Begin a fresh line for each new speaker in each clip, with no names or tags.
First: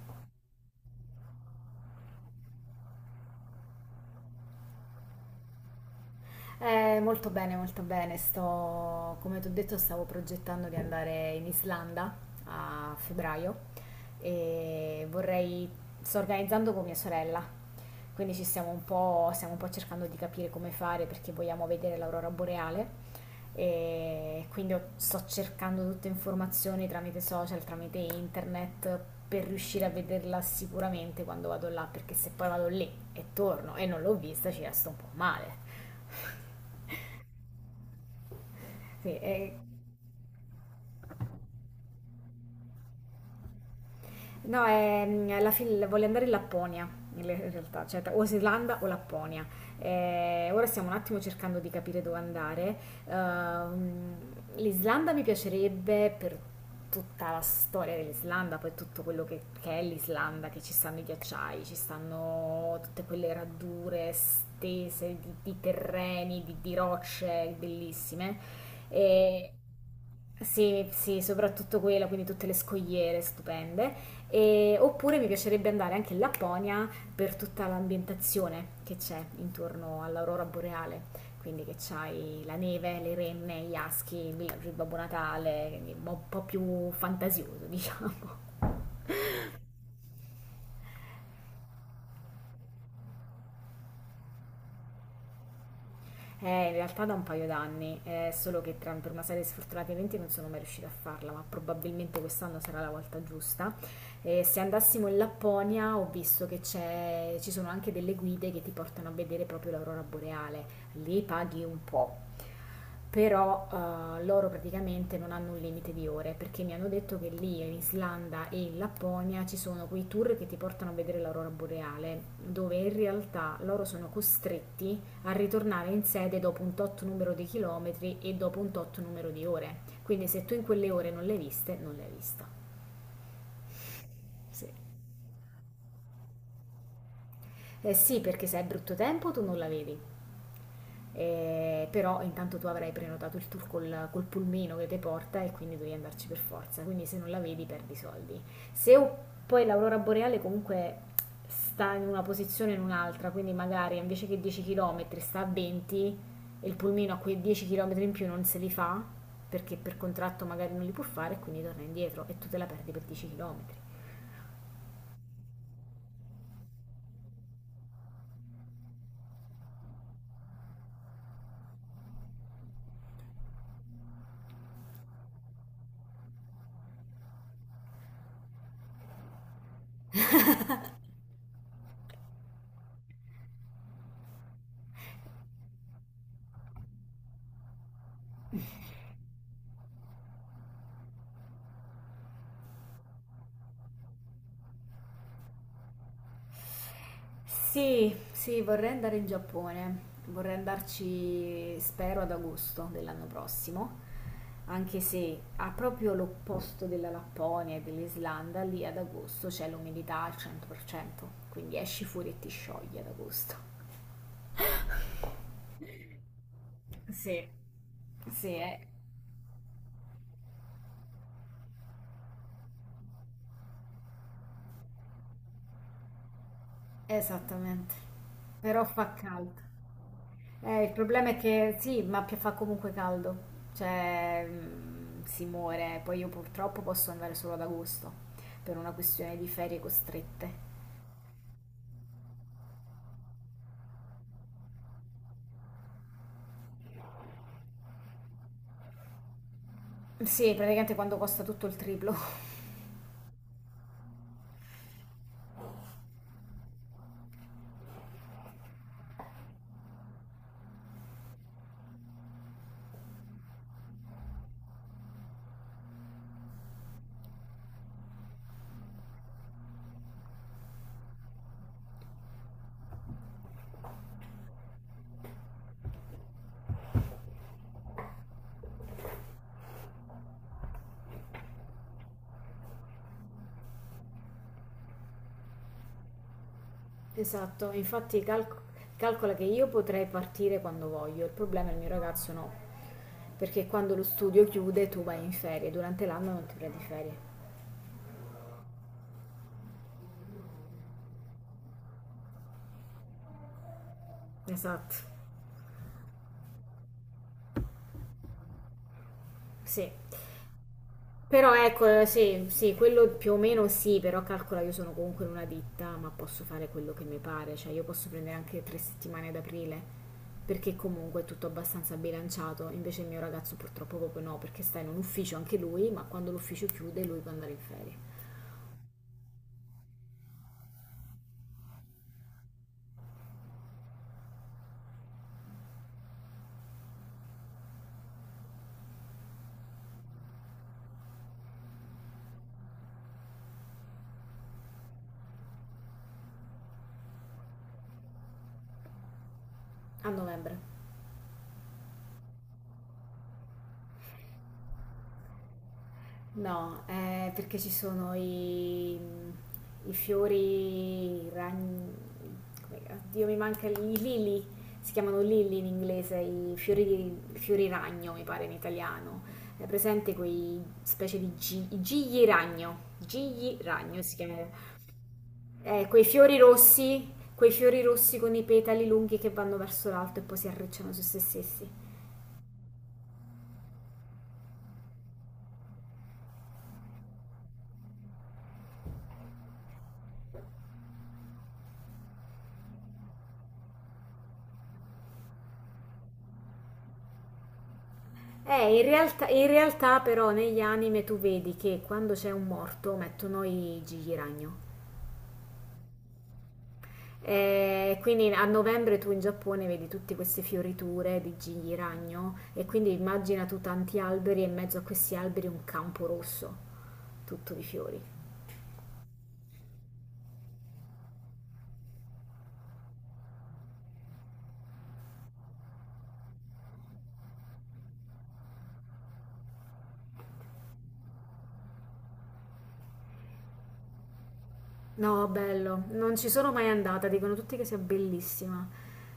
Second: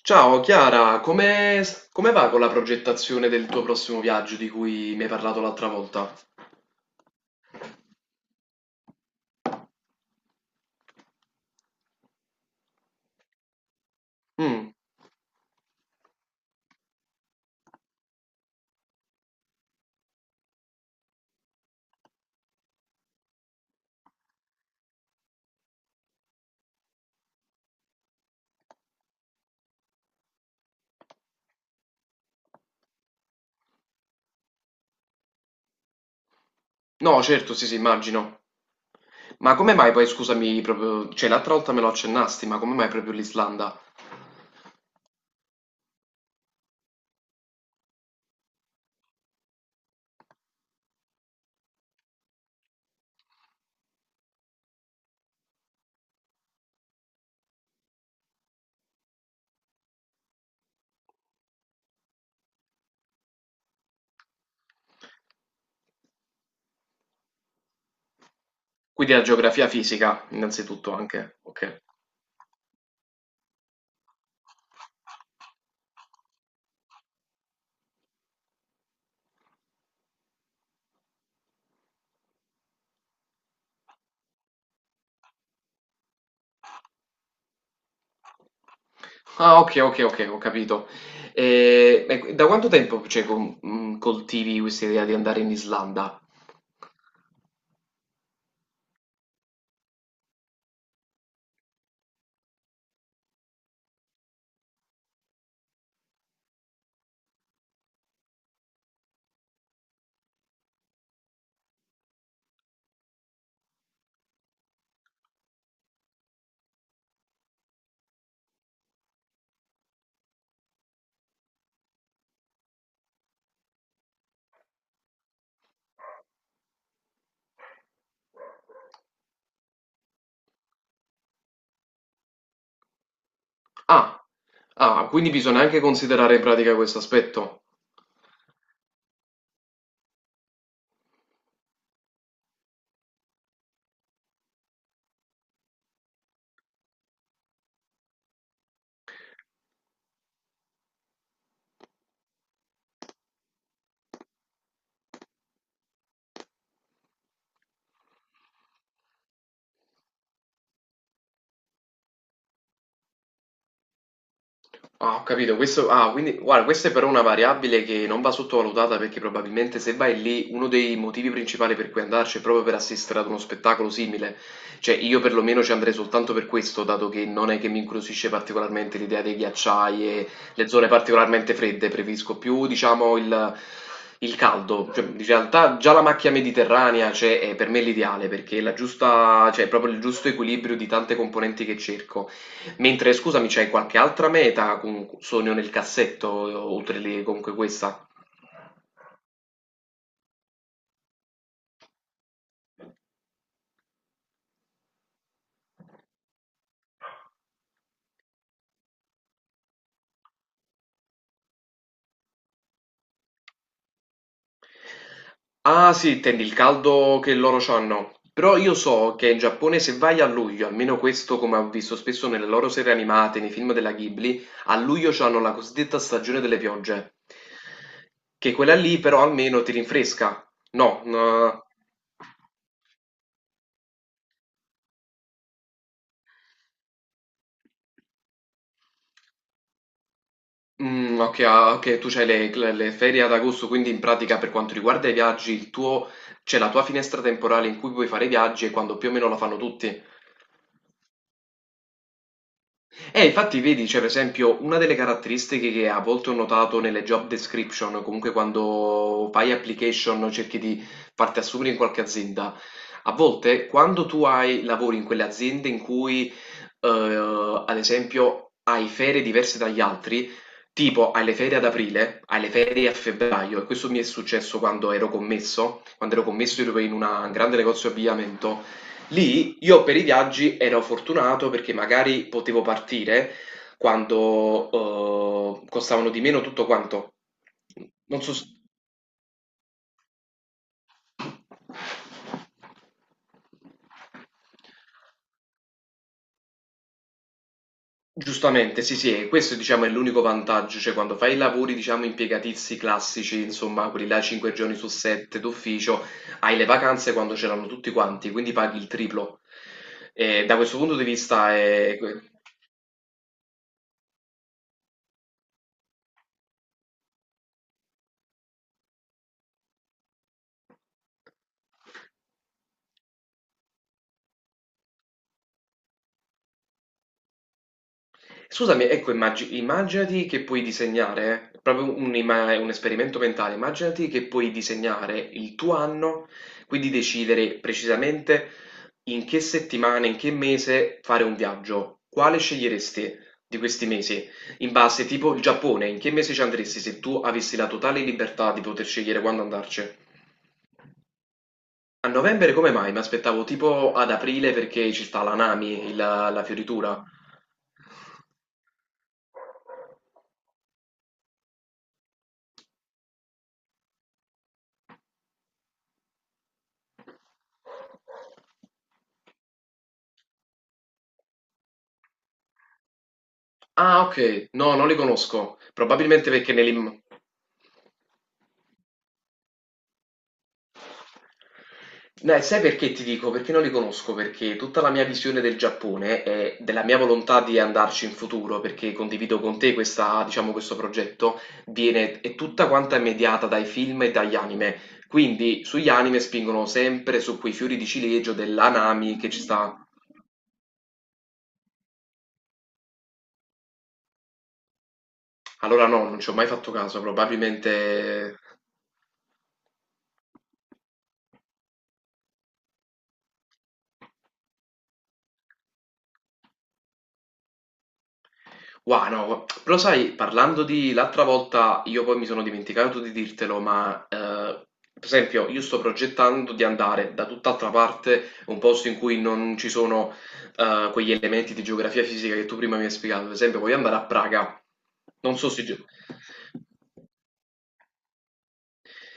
Ciao Chiara, come va con la progettazione del tuo prossimo viaggio di cui mi hai parlato l'altra volta?
Molto bene, molto bene. Come ti ho detto, stavo progettando di andare in Islanda a febbraio
Mm.
e sto organizzando con mia sorella, quindi ci stiamo un po' cercando di capire come fare perché vogliamo vedere l'aurora boreale. E quindi sto cercando tutte informazioni tramite social, tramite internet per riuscire a vederla sicuramente quando vado là, perché se poi vado lì e torno e non l'ho vista ci resto un po' male.
No, certo, sì, sì, immagino.
Sì,
Ma come mai poi, scusami, proprio, cioè l'altra volta me lo accennasti, ma come mai proprio l'Islanda?
no, alla fine voglio andare in Lapponia, in realtà, cioè o Islanda o Lapponia. Ora stiamo un attimo cercando di capire dove andare. Ehm, L'Islanda mi piacerebbe per tutta la storia dell'Islanda, poi tutto quello che è l'Islanda, che ci stanno i ghiacciai, ci stanno tutte quelle radure stese di, terreni, di rocce bellissime.
Quindi la
E
geografia fisica,
sì,
innanzitutto
sì,
anche,
soprattutto
ok.
quella, quindi tutte le scogliere stupende. Oppure mi piacerebbe andare anche in Lapponia per tutta l'ambientazione che c'è intorno all'aurora boreale. Quindi che c'hai la neve, le renne, gli aschi, il villaggio di Babbo Natale, quindi un po' più fantasioso, diciamo.
Ah, ok, ok, ok, ho capito. E da quanto tempo, cioè, coltivi questa idea di andare in Islanda?
In realtà da un paio d'anni, solo che per una serie di sfortunati eventi non sono mai riuscita a farla, ma probabilmente quest'anno sarà la volta giusta. Se andassimo in Lapponia ho visto che ci sono anche delle guide che ti portano a vedere proprio l'aurora boreale, lì paghi un po', però loro praticamente non hanno un limite di ore perché mi hanno detto che lì in Islanda e in Lapponia ci sono quei tour che ti portano a vedere l'aurora boreale, dove in realtà loro sono costretti a ritornare in sede dopo un tot numero di chilometri e dopo un tot numero di ore. Quindi se tu in quelle ore non le hai viste, non le hai vista.
Ah,
Sì.
ah, quindi bisogna anche considerare in pratica questo aspetto.
Eh sì, perché se è brutto tempo tu non la vedi. Però intanto tu avrai prenotato il tour col pulmino che ti porta e quindi devi andarci per forza, quindi se non la vedi perdi soldi. Se o- Poi l'aurora boreale comunque sta in una posizione o in un'altra, quindi magari invece che 10 km sta a 20 e il pulmino a quei 10 km in più non se li fa perché per contratto magari non li può fare e quindi torna indietro e tu te la perdi per 10 km.
Ah, ho capito, questo, ah, quindi, guarda, questa è però una variabile che non va sottovalutata perché probabilmente se vai lì uno dei motivi principali per cui andarci è proprio per assistere ad uno spettacolo simile. Cioè, io perlomeno ci andrei soltanto per questo, dato che non è che mi incuriosisce particolarmente l'idea dei ghiacciai e le zone particolarmente fredde, preferisco più, diciamo, il caldo. Cioè, in realtà già la macchia mediterranea, cioè, è per me l'ideale perché è la giusta, cioè, è proprio il giusto equilibrio di tante componenti che cerco. Mentre scusami, c'hai qualche altra meta con sogno nel cassetto, oltre lì comunque questa?
Sì, sì, vorrei andare in Giappone. Vorrei andarci, spero, ad agosto dell'anno prossimo, anche se ha proprio l'opposto della Lapponia e dell'Islanda, lì ad agosto c'è l'umidità al 100%, quindi esci fuori e ti sciogli ad agosto.
Ah sì, intendi il caldo che
Sì,
loro c'hanno.
sì,
Però io so che in Giappone se vai a luglio, almeno questo come ho visto spesso nelle loro serie animate, nei film della Ghibli, a luglio c'hanno la cosiddetta stagione delle piogge.
esattamente.
Che quella
Però
lì
fa
però
caldo.
almeno ti rinfresca.
Il
No?
problema è
No.
che sì, ma fa comunque caldo, cioè si muore, poi io purtroppo posso andare solo ad agosto per una questione di ferie costrette.
Mm, ok, ah, ok, tu c'hai le ferie ad agosto, quindi in pratica per quanto riguarda i viaggi, il tuo, c'è la tua finestra temporale in cui puoi fare i viaggi e quando più o meno la fanno tutti.
Sì, praticamente quando costa tutto il triplo.
Infatti vedi, cioè, per esempio, una delle caratteristiche che a volte ho notato nelle job description, comunque quando fai application, cerchi di farti assumere in qualche azienda, a volte quando tu hai lavori in quelle aziende in cui, eh, ad esempio, hai ferie diverse dagli altri, tipo hai le ferie ad aprile, hai le ferie a febbraio, e questo mi è successo quando ero commesso ero in un grande negozio di abbigliamento. Lì io per i viaggi ero fortunato perché magari potevo partire quando, costavano di meno tutto quanto.
Esatto, infatti
Non so s
calcola che io potrei partire quando voglio, il problema è il mio ragazzo no, perché quando lo studio chiude tu vai in ferie, durante l'anno non ti prendi ferie.
Giustamente, sì, sì, e questo diciamo è l'unico vantaggio, cioè quando fai i lavori diciamo impiegatizi classici, insomma quelli là 5 giorni su
Esatto,
7 d'ufficio, hai le vacanze quando ce l'hanno tutti quanti, quindi paghi il triplo.
sì.
E da questo punto di
Però
vista
ecco,
è que
sì, sì, quello più o meno sì, però calcola io sono comunque in una ditta, ma posso fare quello che mi pare, cioè io posso prendere anche 3 settimane ad aprile, perché comunque è tutto abbastanza bilanciato, invece il mio ragazzo purtroppo proprio no, perché sta in un ufficio anche lui, ma quando l'ufficio chiude lui può andare in ferie.
Scusami, ecco, immaginati che puoi disegnare, proprio un esperimento mentale, immaginati che puoi disegnare il tuo anno, quindi decidere precisamente in che settimana, in che mese fare un viaggio. Quale sceglieresti di questi mesi? In base, tipo il Giappone, in che mese ci andresti se tu avessi la totale libertà di poter scegliere quando andarci?
A novembre.
A novembre come mai? Mi aspettavo tipo ad aprile perché ci sta l'Anami, la
No,
fioritura.
perché ci sono i fiori, i ragni, come, oddio mi manca i lili, si chiamano lili in inglese, i fiori, fiori ragno mi pare in italiano. È presente quei specie i gigli ragno
Ah,
si chiama.
ok, no, non li conosco, probabilmente perché me li.
Quei fiori rossi con i petali lunghi che vanno verso l'alto e poi si arricciano su se stessi.
Dai, sai perché ti dico? Perché non li conosco? Perché tutta la mia visione del Giappone e della mia volontà di andarci in futuro, perché condivido con te questa, diciamo, questo progetto, viene, è tutta quanta mediata dai film e dagli anime. Quindi sugli anime spingono sempre su quei fiori di ciliegio
In
dell'anami
realtà,
che ci
in
sta.
realtà però negli anime tu vedi che quando c'è un morto mettono i gigli ragno.
Allora no, non ci ho mai fatto caso,
Quindi
probabilmente.
a novembre tu in Giappone vedi tutte queste fioriture di gigli ragno e quindi immagina tu tanti alberi e in mezzo a questi alberi un campo rosso, tutto di fiori.
Wow, no, però sai, parlando di l'altra volta, io poi mi sono dimenticato di dirtelo, ma per esempio io sto progettando di andare da tutt'altra parte, un posto in cui non ci sono quegli elementi di geografia fisica che tu prima mi hai spiegato. Per esempio, voglio andare a Praga.
No,
Non so se.
bello, non ci sono mai andata, dicono tutti che sia bellissima.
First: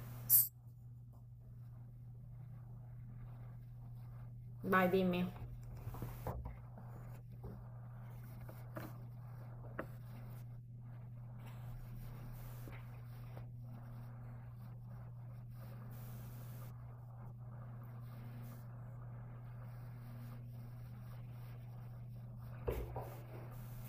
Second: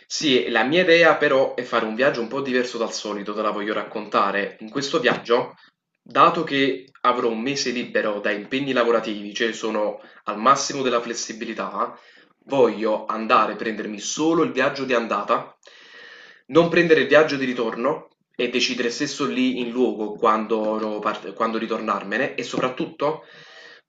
Sì,
S-
la mia idea però è fare un viaggio un po' diverso dal solito, te la voglio raccontare. In
Vai,
questo
dimmi.
viaggio, dato che avrò un mese libero da impegni lavorativi, cioè sono al massimo della flessibilità, voglio andare a prendermi solo il viaggio di andata, non prendere il viaggio di ritorno e decidere stesso lì in luogo quando, quando ritornarmene e soprattutto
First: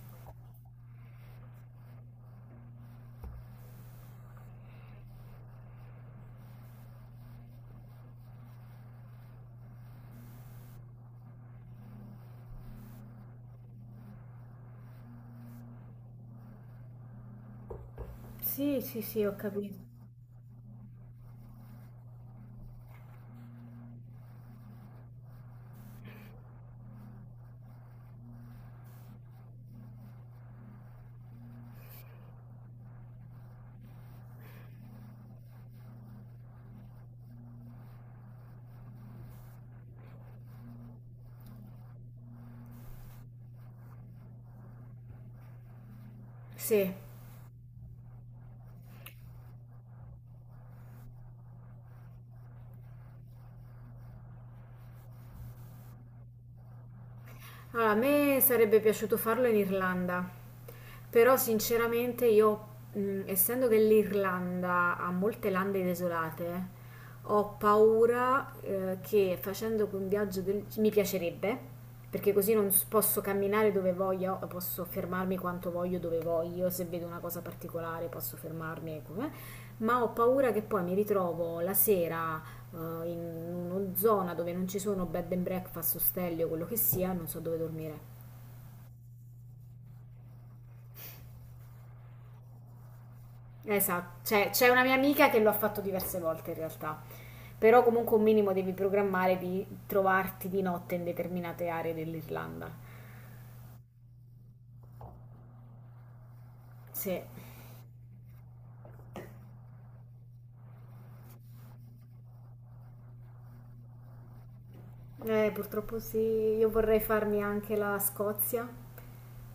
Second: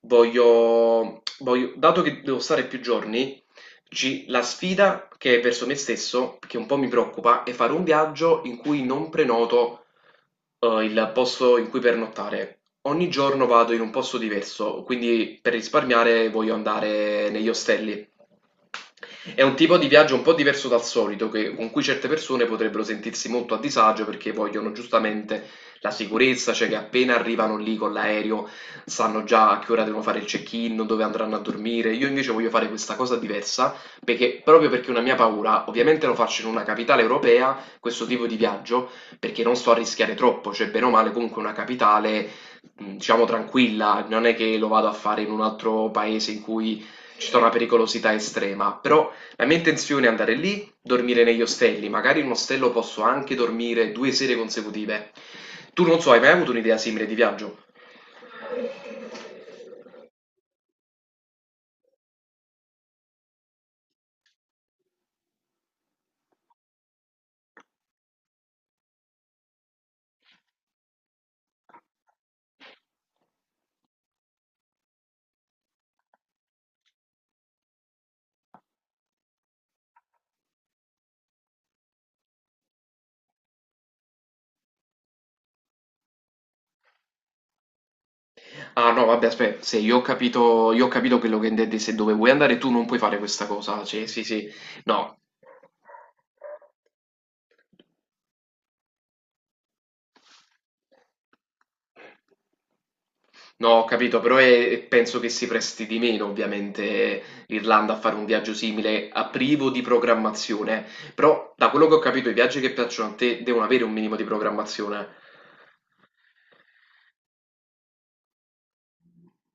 voglio, dato che devo stare più giorni, G la sfida che è verso me stesso, che un po' mi preoccupa, è fare un viaggio in cui non prenoto, il posto in cui pernottare. Ogni giorno vado in un posto diverso, quindi per risparmiare voglio andare negli ostelli.
Sì, sì, sì, ho
È un tipo di
capito.
viaggio un po' diverso dal solito, con cui certe persone potrebbero sentirsi molto a disagio perché vogliono giustamente la sicurezza, cioè che appena arrivano lì con l'aereo sanno già a che ora devono fare il check-in, dove andranno a dormire. Io invece voglio fare questa cosa diversa perché proprio perché una mia paura, ovviamente lo faccio in una capitale europea, questo tipo di viaggio, perché non sto a rischiare troppo, cioè bene o male comunque una capitale, diciamo tranquilla, non è che lo vado a fare in un altro paese in cui
Sì.
ci sta una pericolosità estrema, però la mia intenzione è andare lì, dormire negli ostelli, magari in un ostello posso anche dormire 2 sere consecutive. Tu non so, hai mai avuto un'idea simile di viaggio?
Allora, a me sarebbe piaciuto farlo in Irlanda, però sinceramente io, essendo che l'Irlanda ha molte lande desolate, ho paura, che facendo un viaggio mi piacerebbe, perché così non posso camminare dove voglio, posso fermarmi quanto voglio dove voglio, se vedo una cosa particolare posso fermarmi, ecco, eh. Ma ho paura che poi mi ritrovo la sera in una zona dove non ci sono bed and breakfast, ostelli o quello che sia, non so dove dormire.
Ah no, vabbè, aspetta, se io ho capito, io ho capito quello che intendi, se dove vuoi andare tu non puoi fare questa cosa, cioè
Esatto,
sì sì,
c'è una mia
no,
amica che lo ha fatto diverse volte in realtà, però comunque un minimo devi programmare di trovarti di notte in determinate aree dell'Irlanda.
no, ho capito, però penso che si presti di meno
Sì,
ovviamente l'Irlanda a fare un viaggio simile, a privo di programmazione, però da quello che ho capito i viaggi che piacciono a te devono avere un minimo di programmazione.
purtroppo sì, io vorrei farmi anche la Scozia,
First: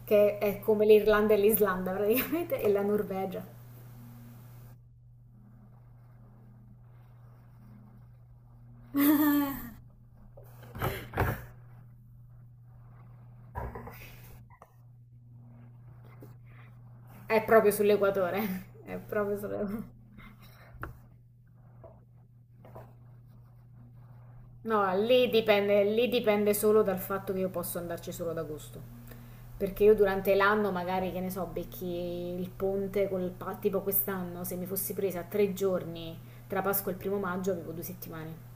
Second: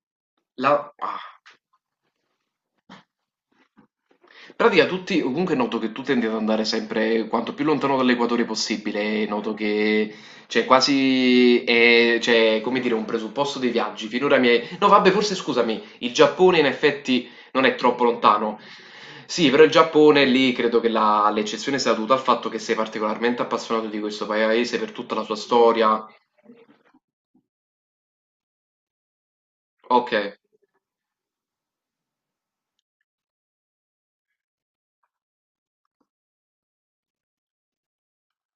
che è come
La. Ah.
l'Irlanda e l'Islanda praticamente, e la Norvegia.
In pratica tutti, comunque noto che tu tendi ad andare sempre quanto più lontano dall'equatore possibile, noto che c'è quasi, è, cioè, come dire, un presupposto dei viaggi. Finora mi hai. No, vabbè, forse scusami, il Giappone in effetti
È
non
proprio
è troppo lontano.
sull'equatore, è proprio
Sì, però il
sull'equatore.
Giappone lì credo che l'eccezione sia dovuta al fatto che sei particolarmente appassionato di questo paese
No,
per tutta la sua storia.
lì dipende solo dal fatto che io posso andarci solo ad agosto. Perché io
Ok.
durante l'anno, magari, che ne so, becchi il ponte tipo quest'anno, se mi fossi presa 3 giorni tra Pasqua e il 1° maggio, avevo 2 settimane.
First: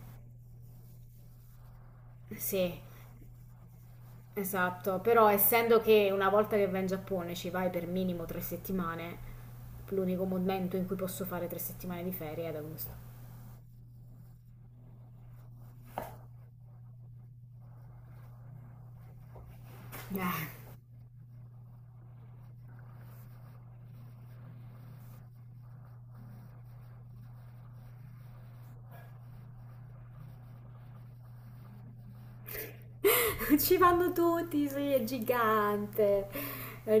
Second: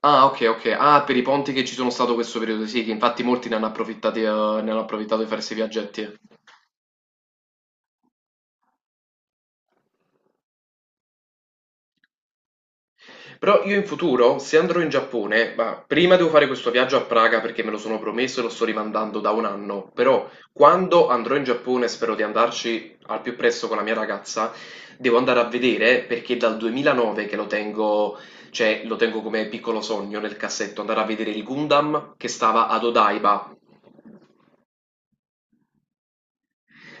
Ah, ok, ok. Ah, per i ponti che ci sono stato questo periodo,
Sì,
sì, che infatti molti ne hanno approfittati, ne hanno
esatto.
approfittato di
Però
fare questi
essendo
viaggetti.
che una volta che vai in Giappone ci vai per minimo 3 settimane, l'unico momento in cui posso fare 3 settimane di ferie è ad agosto.
Però io in futuro, se andrò in Giappone, ma prima devo fare questo viaggio a Praga perché me lo sono promesso e lo sto rimandando da un anno, però
Eh.
quando andrò in Giappone, spero di andarci al più presto con la mia ragazza, devo andare a vedere perché dal 2009 che lo tengo, cioè lo tengo come piccolo sogno nel cassetto, andare a vedere il Gundam che stava ad Odaiba.
Ci vanno tutti, sì, è gigante. È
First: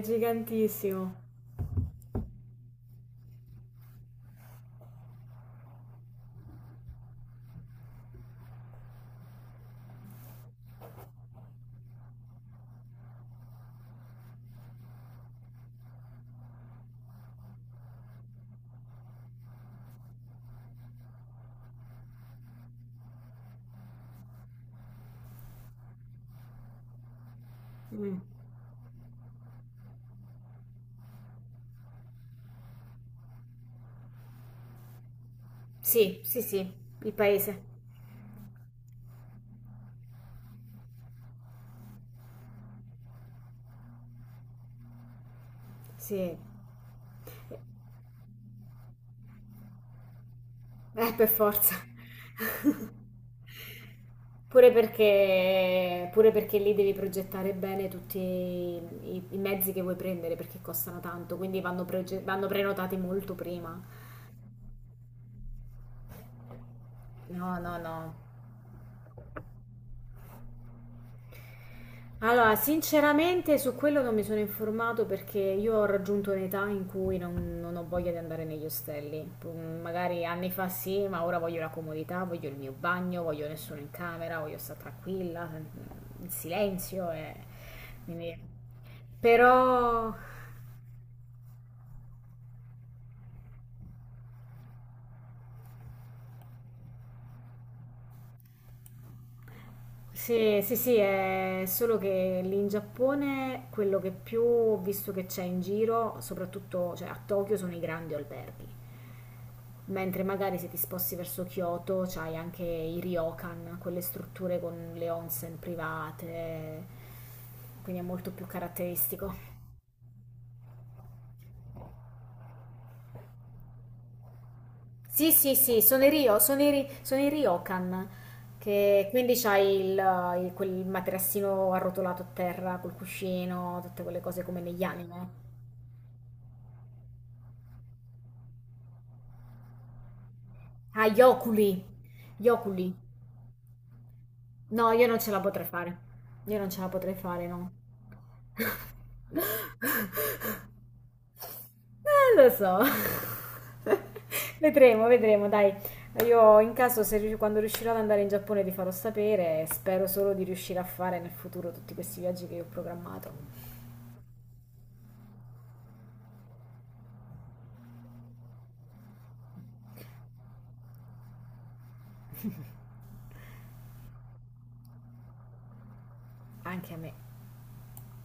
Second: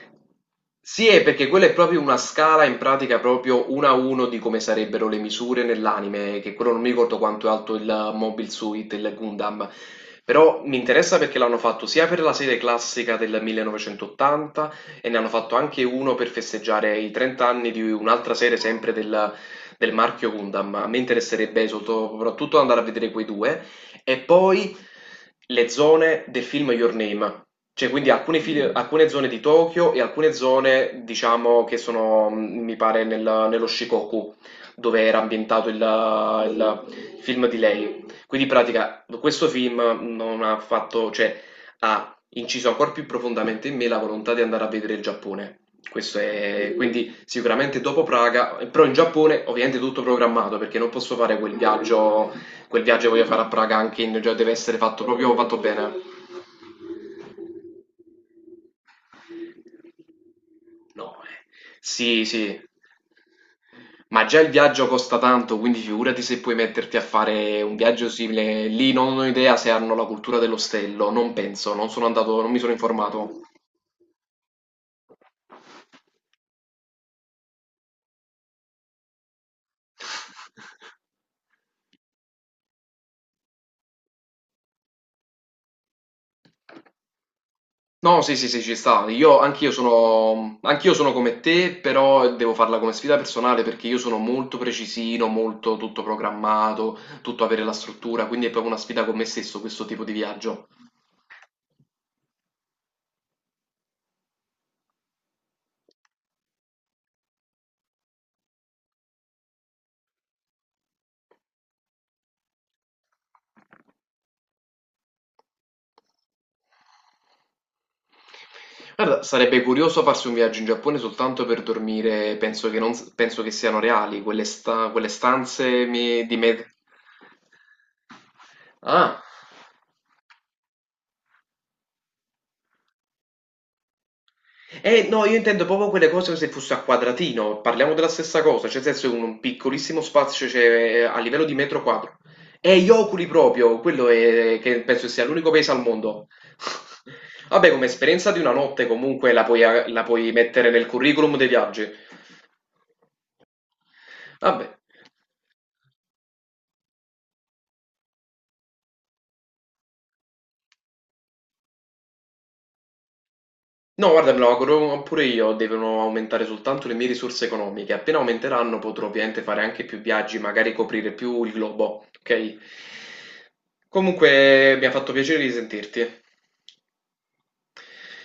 Sì,
gigantissimo.
perché quella è proprio una scala, in pratica proprio uno a uno di come sarebbero le misure nell'anime, che quello non mi ricordo quanto è alto il Mobile Suit, il Gundam, però mi interessa perché l'hanno fatto sia per la serie classica del 1980 e ne hanno fatto anche uno per festeggiare i 30 anni di un'altra serie sempre del marchio Gundam. A me interesserebbe soprattutto andare a vedere quei due e poi le zone del film Your Name, cioè, quindi
Mm.
alcune zone di Tokyo e alcune zone, diciamo, che sono, mhmm, mi pare, nello Shikoku, dove era ambientato il,
Sì, sì, sì, il
il film di
paese.
lei. Quindi, in pratica, questo film non ha fatto, cioè, ha inciso ancora più profondamente in me la volontà di andare a vedere il Giappone. Questo
Sì,
è, quindi, sicuramente dopo Praga, però in Giappone, ovviamente, tutto programmato, perché non posso
per
fare
forza.
quel viaggio che voglio fare a Praga anche in, cioè, deve
Pure
essere fatto proprio fatto bene.
perché, pure perché lì devi progettare bene tutti i mezzi che vuoi prendere perché costano
No, eh.
tanto, quindi
Sì,
vanno
sì,
prenotati molto prima.
ma già il viaggio costa tanto, quindi figurati se puoi metterti a
No,
fare un
no,
viaggio
no.
simile. Lì non ho idea se hanno la cultura dell'ostello, non penso, non sono andato, non
Allora,
mi sono informato.
sinceramente su quello non mi sono informato perché io ho raggiunto un'età in cui non ho voglia di andare negli ostelli. Magari anni fa sì, ma ora voglio la comodità, voglio il mio bagno, voglio nessuno in camera, voglio stare tranquilla, in silenzio.
No, sì,
Quindi-
sì, sì, ci sta. Io, anch'io
Però
sono, anch'io sono come te, però devo farla come sfida personale perché io sono molto precisino, molto tutto programmato, tutto avere la struttura, quindi è proprio una sfida con me stesso questo tipo di
sì,
viaggio.
sì, sì, è solo che lì in Giappone quello che più ho visto che c'è in giro, soprattutto cioè, a Tokyo, sono i grandi alberghi. Mentre magari se ti sposti verso Kyoto c'hai anche i ryokan, quelle strutture con le onsen private, quindi è molto più
Guarda,
caratteristico.
sarebbe curioso farsi un viaggio in Giappone soltanto per dormire, penso che, non, penso che siano reali quelle, sta- quelle
Sì, sì, sì,
stanze me- di me...
sono i ryokan, che
Ah,
quindi c'hai quel materassino arrotolato a terra col cuscino, tutte quelle cose come negli
eh no, io
anime.
intendo proprio quelle cose come se fosse a quadratino, parliamo della stessa cosa, cioè nel senso un piccolissimo spazio cioè,
Ah,
a
gli
livello di metro
oculi,
quadro.
gli
E gli
oculi.
oculi proprio, quello è, che
No, io
penso
non
sia
ce la
l'unico
potrei
paese al
fare.
mondo.
Io non ce la potrei fare, no.
Vabbè, come esperienza di una notte comunque la puoi la puoi mettere nel curriculum dei viaggi.
Lo so.
Vabbè.
Vedremo, vedremo, dai. Io in caso, se rius- quando riuscirò ad andare in Giappone, ti farò sapere. Spero solo di riuscire a fare nel futuro tutti questi viaggi che io ho programmato.
No, guarda, me lo auguro pure io, devono aumentare soltanto le mie risorse economiche. Appena aumenteranno potrò ovviamente fare anche più viaggi, magari coprire più il globo, ok? Comunque mi ha fatto piacere di sentirti.
Anche a me.